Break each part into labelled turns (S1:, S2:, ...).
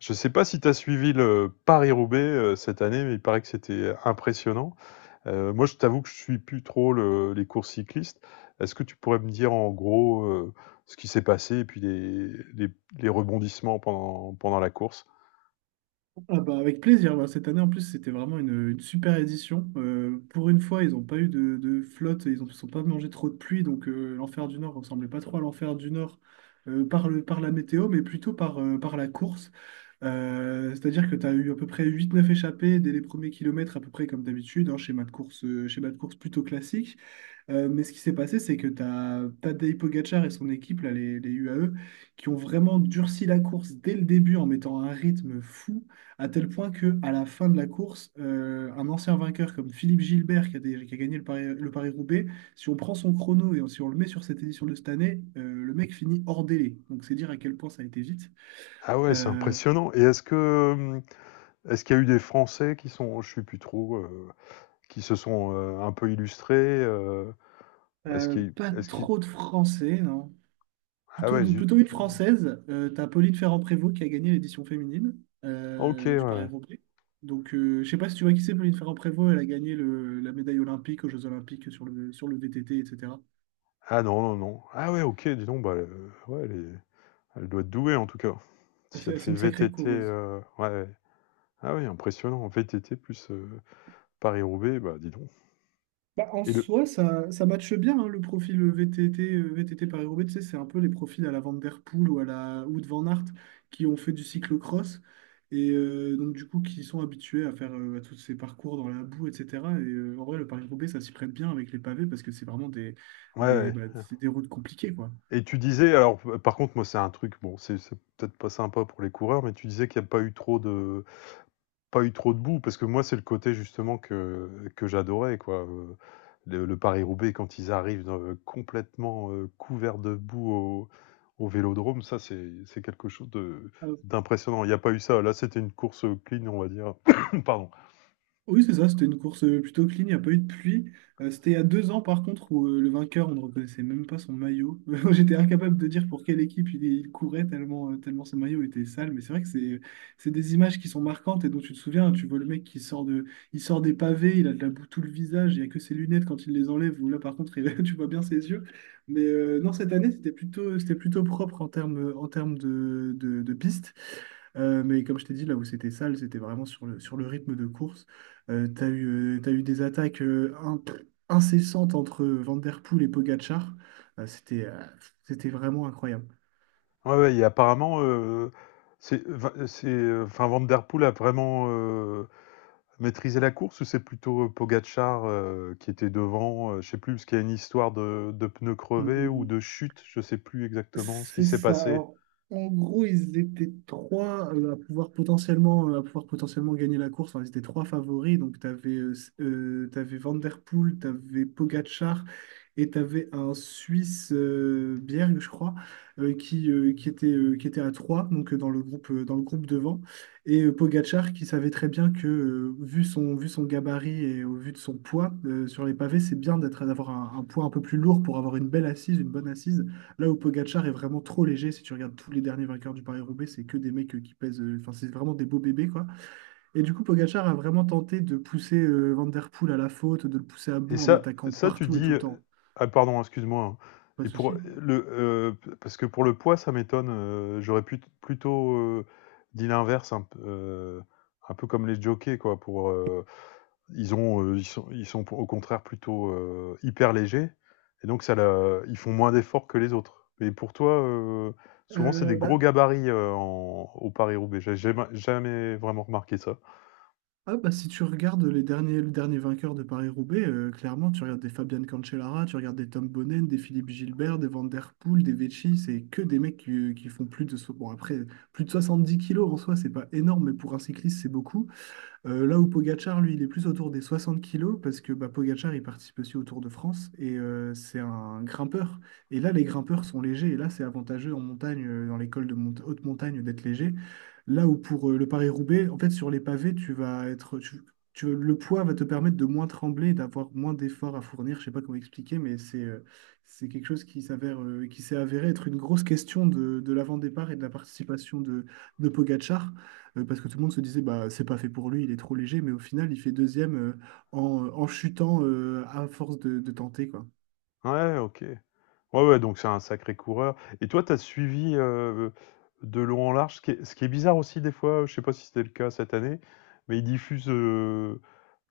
S1: Je ne sais pas si tu as suivi le Paris-Roubaix cette année, mais il paraît que c'était impressionnant. Moi, je t'avoue que je suis plus trop les courses cyclistes. Est-ce que tu pourrais me dire en gros ce qui s'est passé et puis les- les rebondissements pendant la course?
S2: Ah bah avec plaisir. Bah, cette année, en plus, c'était vraiment une super édition. Pour une fois, ils n'ont pas eu de flotte, ils ne sont pas mangé trop de pluie. Donc, l'enfer du Nord ressemblait pas trop à l'enfer du Nord par la météo, mais plutôt par la course. C'est-à-dire que tu as eu à peu près huit neuf échappées dès les premiers kilomètres, à peu près comme d'habitude, hein, schéma de course, plutôt classique. Mais ce qui s'est passé, c'est que tu as Tadej Pogacar et son équipe, là, les UAE, qui ont vraiment durci la course dès le début en mettant un rythme fou, à tel point que à la fin de la course, un ancien vainqueur comme Philippe Gilbert, qui a gagné le Paris-Roubaix, si on prend son chrono et si on le met sur cette édition de cette année, le mec finit hors délai. Donc c'est dire à quel point ça a été vite.
S1: Ah ouais, c'est
S2: Euh,
S1: impressionnant. Et est-ce que est-ce qu'il y a eu des Français qui sont, je suis plus trop, qui se sont un peu illustrés, euh, est-ce
S2: euh,
S1: qu'il
S2: pas
S1: est-ce qu'il
S2: trop de Français, non.
S1: ah
S2: Plutôt,
S1: ouais, zut.
S2: plutôt une
S1: Ah,
S2: française. T'as Pauline Ferrand-Prévot qui a gagné l'édition féminine
S1: ok, ouais,
S2: du
S1: ouais.
S2: Paris-Roubaix. Donc, je sais pas si tu vois qui c'est, Pauline Ferrand-Prévot. Elle a gagné la médaille olympique aux Jeux Olympiques sur le VTT, etc.
S1: Ah non, non, non. Ah ouais, ok, dis donc, ouais, les, elle doit être douée en tout cas. Si elle
S2: C'est
S1: fait
S2: une sacrée
S1: VTT,
S2: coureuse.
S1: ouais. Ah oui, impressionnant. VTT plus Paris-Roubaix, bah dis donc.
S2: Bah, en
S1: Et le,
S2: soi, ça matche bien hein, le profil VTT Paris-Roubaix. Tu sais, c'est un peu les profils à la Van Der Poel ou à la ou de Van Aert qui ont fait du cyclocross et donc du coup qui sont habitués à faire à tous ces parcours dans la boue, etc. Et en vrai, le Paris-Roubaix, ça s'y prête bien avec les pavés parce que c'est vraiment
S1: ouais, ouais.
S2: c'est des routes compliquées, quoi.
S1: Et tu disais, alors par contre, moi c'est un truc, bon, c'est peut-être pas sympa pour les coureurs, mais tu disais qu'il n'y a pas eu trop de, pas eu trop de boue, parce que moi, c'est le côté justement que j'adorais, quoi, le Paris-Roubaix quand ils arrivent dans, complètement, couverts de boue au au vélodrome, ça, c'est quelque chose de d'impressionnant. Il y a pas eu ça. Là, c'était une course clean, on va dire. Pardon.
S2: Oui, c'est ça, c'était une course plutôt clean, il n'y a pas eu de pluie. C'était il y a 2 ans, par contre, où le vainqueur, on ne reconnaissait même pas son maillot. J'étais incapable de dire pour quelle équipe il courait, tellement son maillot était sale. Mais c'est vrai que c'est des images qui sont marquantes et dont tu te souviens. Tu vois le mec il sort des pavés, il a de la boue tout le visage, il n'y a que ses lunettes quand il les enlève, ou là, par contre, tu vois bien ses yeux. Mais non, cette année, c'était plutôt propre en termes de piste. Mais comme je t'ai dit, là où c'était sale, c'était vraiment sur le rythme de course. T'as eu des attaques incessantes entre Van Der Poel et Pogačar. Euh, c'était euh, c'était vraiment incroyable.
S1: Ouais, ouais et apparemment, c'est, enfin Van der Poel a vraiment, maîtriser la course ou c'est plutôt Pogachar qui était devant? Je sais plus, parce qu'il y a une histoire de pneus
S2: Mm,
S1: crevés
S2: mm,
S1: ou
S2: mm.
S1: de chute, je sais plus exactement ce qui
S2: C'est
S1: s'est
S2: ça.
S1: passé.
S2: Alors, en gros, ils étaient trois à pouvoir potentiellement gagner la course. Enfin, ils étaient trois favoris. Donc, tu avais, Van der Poel, tu avais Pogacar et tu avais un Suisse, Bjerg, je crois, qui était à trois, donc dans le groupe devant. Et Pogacar qui savait très bien que, vu son gabarit et au vu de son poids sur les pavés, c'est bien d'avoir un poids un peu plus lourd pour avoir une belle assise, une bonne assise. Là où Pogacar est vraiment trop léger, si tu regardes tous les derniers vainqueurs du Paris-Roubaix, c'est que des mecs enfin c'est vraiment des beaux bébés quoi. Et du coup, Pogacar a vraiment tenté de pousser Van Der Poel à la faute, de le pousser à
S1: Et
S2: bout en
S1: ça
S2: attaquant
S1: ça tu
S2: partout et tout
S1: dis,
S2: le temps.
S1: ah pardon, excuse-moi, hein.
S2: Pas
S1: Et
S2: de
S1: pour
S2: souci.
S1: le, parce que pour le poids, ça m'étonne, j'aurais plutôt, dit l'inverse un peu comme les jockeys quoi pour, euh, ils ont, ils sont au contraire plutôt, hyper légers et donc ça le ils font moins d'efforts que les autres. Et pour toi, souvent c'est
S2: Euh,
S1: des gros
S2: bah,
S1: gabarits, en au Paris-Roubaix. J'ai jamais vraiment remarqué ça.
S2: bah, si tu regardes le dernier vainqueur de Paris-Roubaix, clairement, tu regardes des Fabian Cancellara, tu regardes des Tom Bonnen, des Philippe Gilbert, des Van Der Poel, des Vecchi, c'est que des mecs qui font bon, après, plus de 70 kilos en soi, c'est pas énorme, mais pour un cycliste, c'est beaucoup. Là où Pogacar, lui, il est plus autour des 60 kilos parce que bah, Pogacar, il participe aussi au Tour de France et c'est un grimpeur. Et là, les grimpeurs sont légers et là, c'est avantageux en montagne, dans les cols de haute montagne, d'être léger. Là où pour le Paris-Roubaix, en fait, sur les pavés, tu vas être, tu- tu- le poids va te permettre de moins trembler, d'avoir moins d'efforts à fournir. Je sais pas comment expliquer, mais c'est quelque chose qui s'est avéré être une grosse question de l'avant-départ et de la participation de Pogacar. Parce que tout le monde se disait, bah, c'est pas fait pour lui, il est trop léger, mais au final, il fait deuxième en chutant à force de tenter, quoi.
S1: Ouais, OK. Ouais, ouais, donc c'est un sacré coureur et toi, t'as suivi, de long en large, ce qui est bizarre aussi des fois, je sais pas si c'était le cas cette année, mais ils diffusent,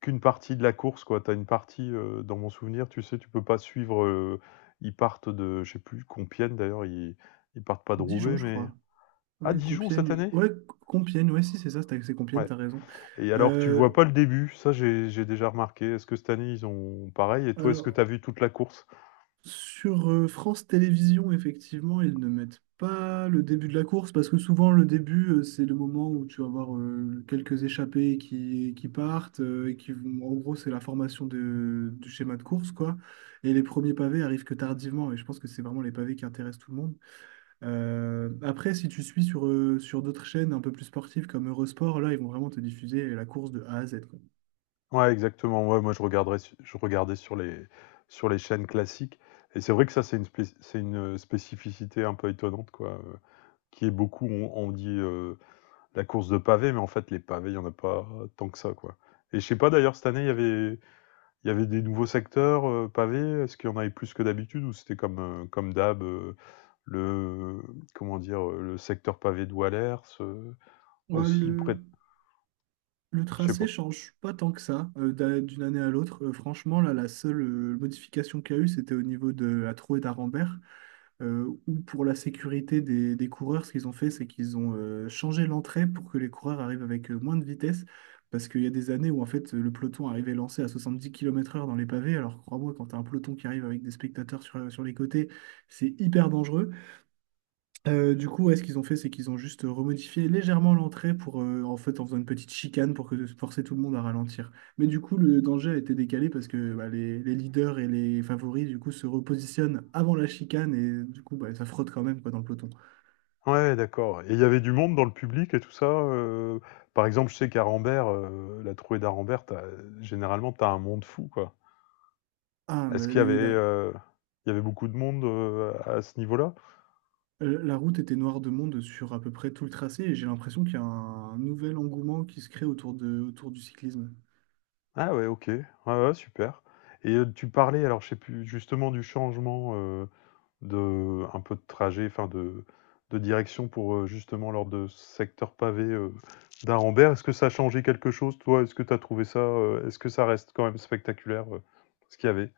S1: qu'une partie de la course, quoi. Tu as une partie, dans mon souvenir, tu sais, tu peux pas suivre, ils partent de je sais plus Compiègne d'ailleurs, ils partent pas de
S2: Dijon,
S1: Roubaix,
S2: je
S1: mais
S2: crois.
S1: à
S2: Ouais,
S1: Dijon cette
S2: Compiègne.
S1: année?
S2: Ouais, Compiègne, ouais, si, c'est ça, c'est Compiègne,
S1: Ouais,
S2: t'as raison.
S1: et alors tu vois
S2: Euh,
S1: pas le début, ça j'ai déjà remarqué. Est-ce que cette année ils ont pareil et toi, est-ce que tu as
S2: alors,
S1: vu toute la course?
S2: sur France Télévisions, effectivement, ils ne mettent pas le début de la course parce que souvent le début, c'est le moment où tu vas avoir quelques échappés qui partent et qui vont. En gros, c'est la formation du schéma de course, quoi. Et les premiers pavés arrivent que tardivement et je pense que c'est vraiment les pavés qui intéressent tout le monde. Après, si tu suis sur d'autres chaînes un peu plus sportives comme Eurosport, là, ils vont vraiment te diffuser la course de A à Z, quoi.
S1: Ouais, exactement, ouais, moi je regarderais su je regardais sur les chaînes classiques et c'est vrai que ça, c'est une spéc c'est une, spécificité un peu étonnante, quoi, qui est beaucoup on dit, la course de pavés, mais en fait, les pavés, il n'y en a pas tant que ça, quoi. Et je sais pas d'ailleurs, cette année, il y avait des nouveaux secteurs pavés. Est-ce qu'il y en avait plus que d'habitude ou c'était comme, comme d'hab, le, comment dire, le secteur pavé de Wallers,
S2: Ouais,
S1: aussi près
S2: le-
S1: de-
S2: Le
S1: je sais
S2: tracé
S1: pas.
S2: change pas tant que ça d'une année à l'autre. Franchement, là, la seule modification qu'il y a eu, c'était au niveau de la Trau et d'Arambert, où pour la sécurité des coureurs, ce qu'ils ont fait, c'est qu'ils ont changé l'entrée pour que les coureurs arrivent avec moins de vitesse, parce qu'il y a des années où en fait le peloton arrivait lancé à 70 km/h dans les pavés. Alors crois-moi, quand tu as un peloton qui arrive avec des spectateurs sur les côtés, c'est hyper dangereux. Du coup, ouais, ce qu'ils ont fait, c'est qu'ils ont juste remodifié légèrement l'entrée pour, en fait, en faisant une petite chicane pour que forcer tout le monde à ralentir. Mais du coup, le danger a été décalé parce que bah, les leaders et les favoris, du coup, se repositionnent avant la chicane et du coup, bah, ça frotte quand même quoi, dans le peloton.
S1: Ouais, d'accord. Et il y avait du monde dans le public et tout ça. Par exemple, je sais qu'à Rambert, la trouée d'Arambert, généralement, t'as un monde fou, quoi.
S2: Ah,
S1: Est-ce
S2: mais
S1: qu'il y avait,
S2: les- la,
S1: il y avait beaucoup de monde à ce niveau-là?
S2: euh, la route était noire de monde sur à peu près tout le tracé et j'ai l'impression qu'il y a un nouvel engouement qui se crée autour du cyclisme.
S1: Ah ouais, OK. Ouais, ouais, super et tu parlais, alors je sais plus, justement du changement, de un peu de trajet, enfin de direction pour, justement lors de ce secteur pavé, d'Arenberg. Est-ce que ça a changé quelque chose toi? Est-ce que tu as trouvé ça, est-ce que ça reste quand même spectaculaire, ce qu'il y avait?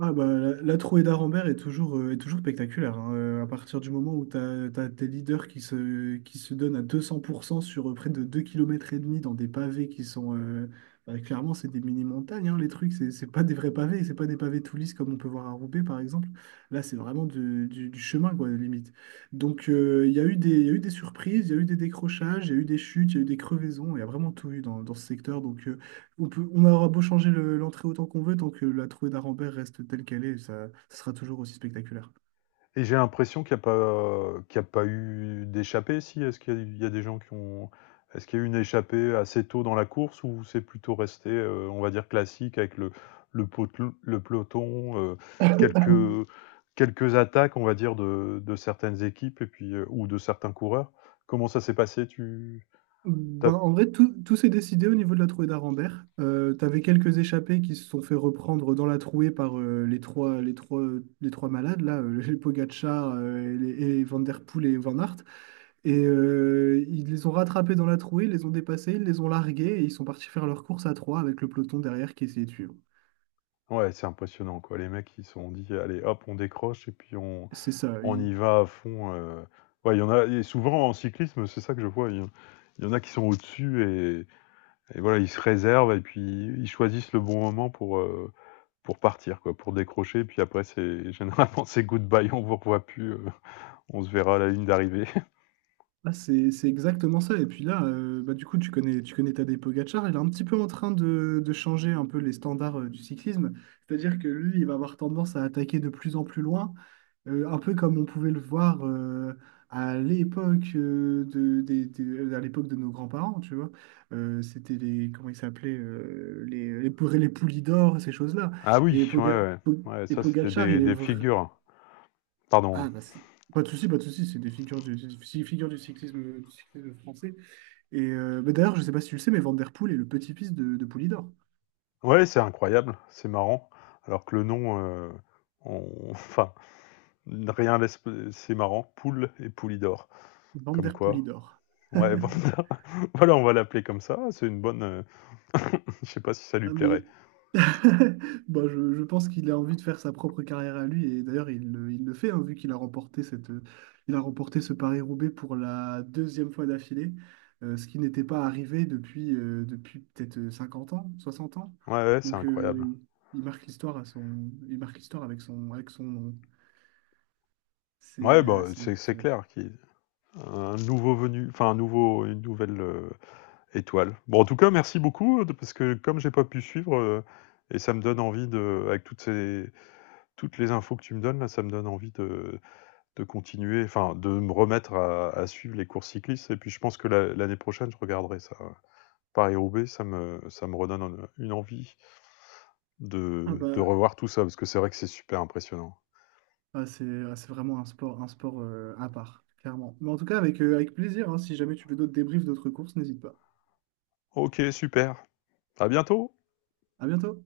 S2: Ah bah, la trouée d'Arambert est toujours spectaculaire, hein. À partir du moment où tes leaders qui se donnent à 200% sur près de 2,5 kilomètres dans des pavés. Bah, clairement, c'est des mini-montagnes, hein, les trucs. C'est pas des vrais pavés, c'est pas des pavés tout lisses comme on peut voir à Roubaix, par exemple. Là, c'est vraiment du chemin, quoi, limite. Donc, il y a eu des, il y a eu des surprises, il y a eu des décrochages, il y a eu des chutes, il y a eu des crevaisons. Il y a vraiment tout eu dans ce secteur. Donc, on aura beau changer l'entrée autant qu'on veut, tant que la trouée d'Arambert reste telle qu'elle est, ça sera toujours aussi spectaculaire.
S1: Et j'ai l'impression qu'il n'y a pas, qu'il y a pas eu d'échappée, si. Est-ce qu'il y a, il y a des gens qui ont. Est-ce qu'il y a eu une échappée assez tôt dans la course ou c'est plutôt resté, on va dire, classique avec le, pot- le peloton, quelques, quelques attaques, on va dire, de certaines équipes et puis, ou de certains coureurs? Comment ça s'est passé? T'as-
S2: Ben, en vrai, tout s'est décidé au niveau de la trouée d'Arambert. T'avais quelques échappés qui se sont fait reprendre dans la trouée par les trois malades, là, les Pogacar, et Van Der Poel et Van Aert. Et ils les ont rattrapés dans la trouée, ils les ont dépassés, ils les ont largués et ils sont partis faire leur course à trois avec le peloton derrière qui essayait de suivre.
S1: Ouais, c'est impressionnant quoi. Les mecs, ils se sont dit: «Allez hop, on décroche et puis on
S2: C'est ça.
S1: on y va à fond», ouais, il y en a et souvent en cyclisme, c'est ça que je vois, il y en a qui sont au-dessus et et voilà, ils se réservent et puis ils choisissent le bon moment pour partir quoi, pour décrocher et puis après c'est généralement c'est good bye, on vous revoit plus, on se verra à la ligne d'arrivée.
S2: Ah, c'est exactement ça. Et puis là, bah, du coup, tu connais Tadej Pogacar. Il est un petit peu en train de changer un peu les standards du cyclisme. C'est-à-dire que lui, il va avoir tendance à attaquer de plus en plus loin, un peu comme on pouvait le voir à l'époque à l'époque de nos grands-parents, tu vois. C'était les, comment ils s'appelaient, les poulies d'or, ces choses-là.
S1: Ah oui,
S2: Et,
S1: ouais, ouais,
S2: Po-
S1: ouais, ça c'était
S2: Pogacar,
S1: des
S2: il est
S1: des
S2: vrai.
S1: figures. Hein. Pardon.
S2: Ah, bah, pas de souci, pas de souci, c'est des figures du cyclisme français. Et bah, d'ailleurs, je sais pas si tu le sais, mais Van Der Poel est le petit-fils de Poulidor.
S1: Ouais, c'est incroyable, c'est marrant alors que le nom, on enfin rien laisse. C'est marrant. Poule et Poulidor.
S2: Van
S1: Comme
S2: Der
S1: quoi.
S2: Poulidor.
S1: Ouais, Vanda. Voilà, on va l'appeler comme ça. C'est une bonne. Je sais pas si ça lui
S2: Ah, mais
S1: plairait.
S2: bah, je pense qu'il a envie de faire sa propre carrière à lui, et d'ailleurs, il le fait, hein, vu qu'il a remporté il a remporté ce Paris-Roubaix pour la deuxième fois d'affilée, ce qui n'était pas arrivé depuis, depuis peut-être 50 ans, 60 ans.
S1: Ouais, ouais, c'est
S2: Donc,
S1: incroyable.
S2: il marque l'histoire il marque l'histoire avec son nom. C'est
S1: Ouais, bah,
S2: euh, c'est
S1: c'est
S2: exceptionnel.
S1: clair qu'il y a un nouveau venu, enfin un nouveau, une nouvelle étoile. Bon, en tout cas, merci beaucoup parce que comme j'ai pas pu suivre et ça me donne envie de, avec toutes ces, toutes les infos que tu me donnes là, ça me donne envie de continuer, enfin de me remettre à suivre les courses cyclistes. Et puis je pense que l'année prochaine, je regarderai ça. Hein. Paris-Roubaix, ça me redonne en, une envie
S2: Ah
S1: de
S2: bah,
S1: revoir tout ça, parce que c'est vrai que c'est super impressionnant.
S2: c'est vraiment un sport à part, clairement. Mais en tout cas, avec plaisir, hein. Si jamais tu veux d'autres débriefs, d'autres courses, n'hésite pas.
S1: OK, super. À bientôt!
S2: À bientôt!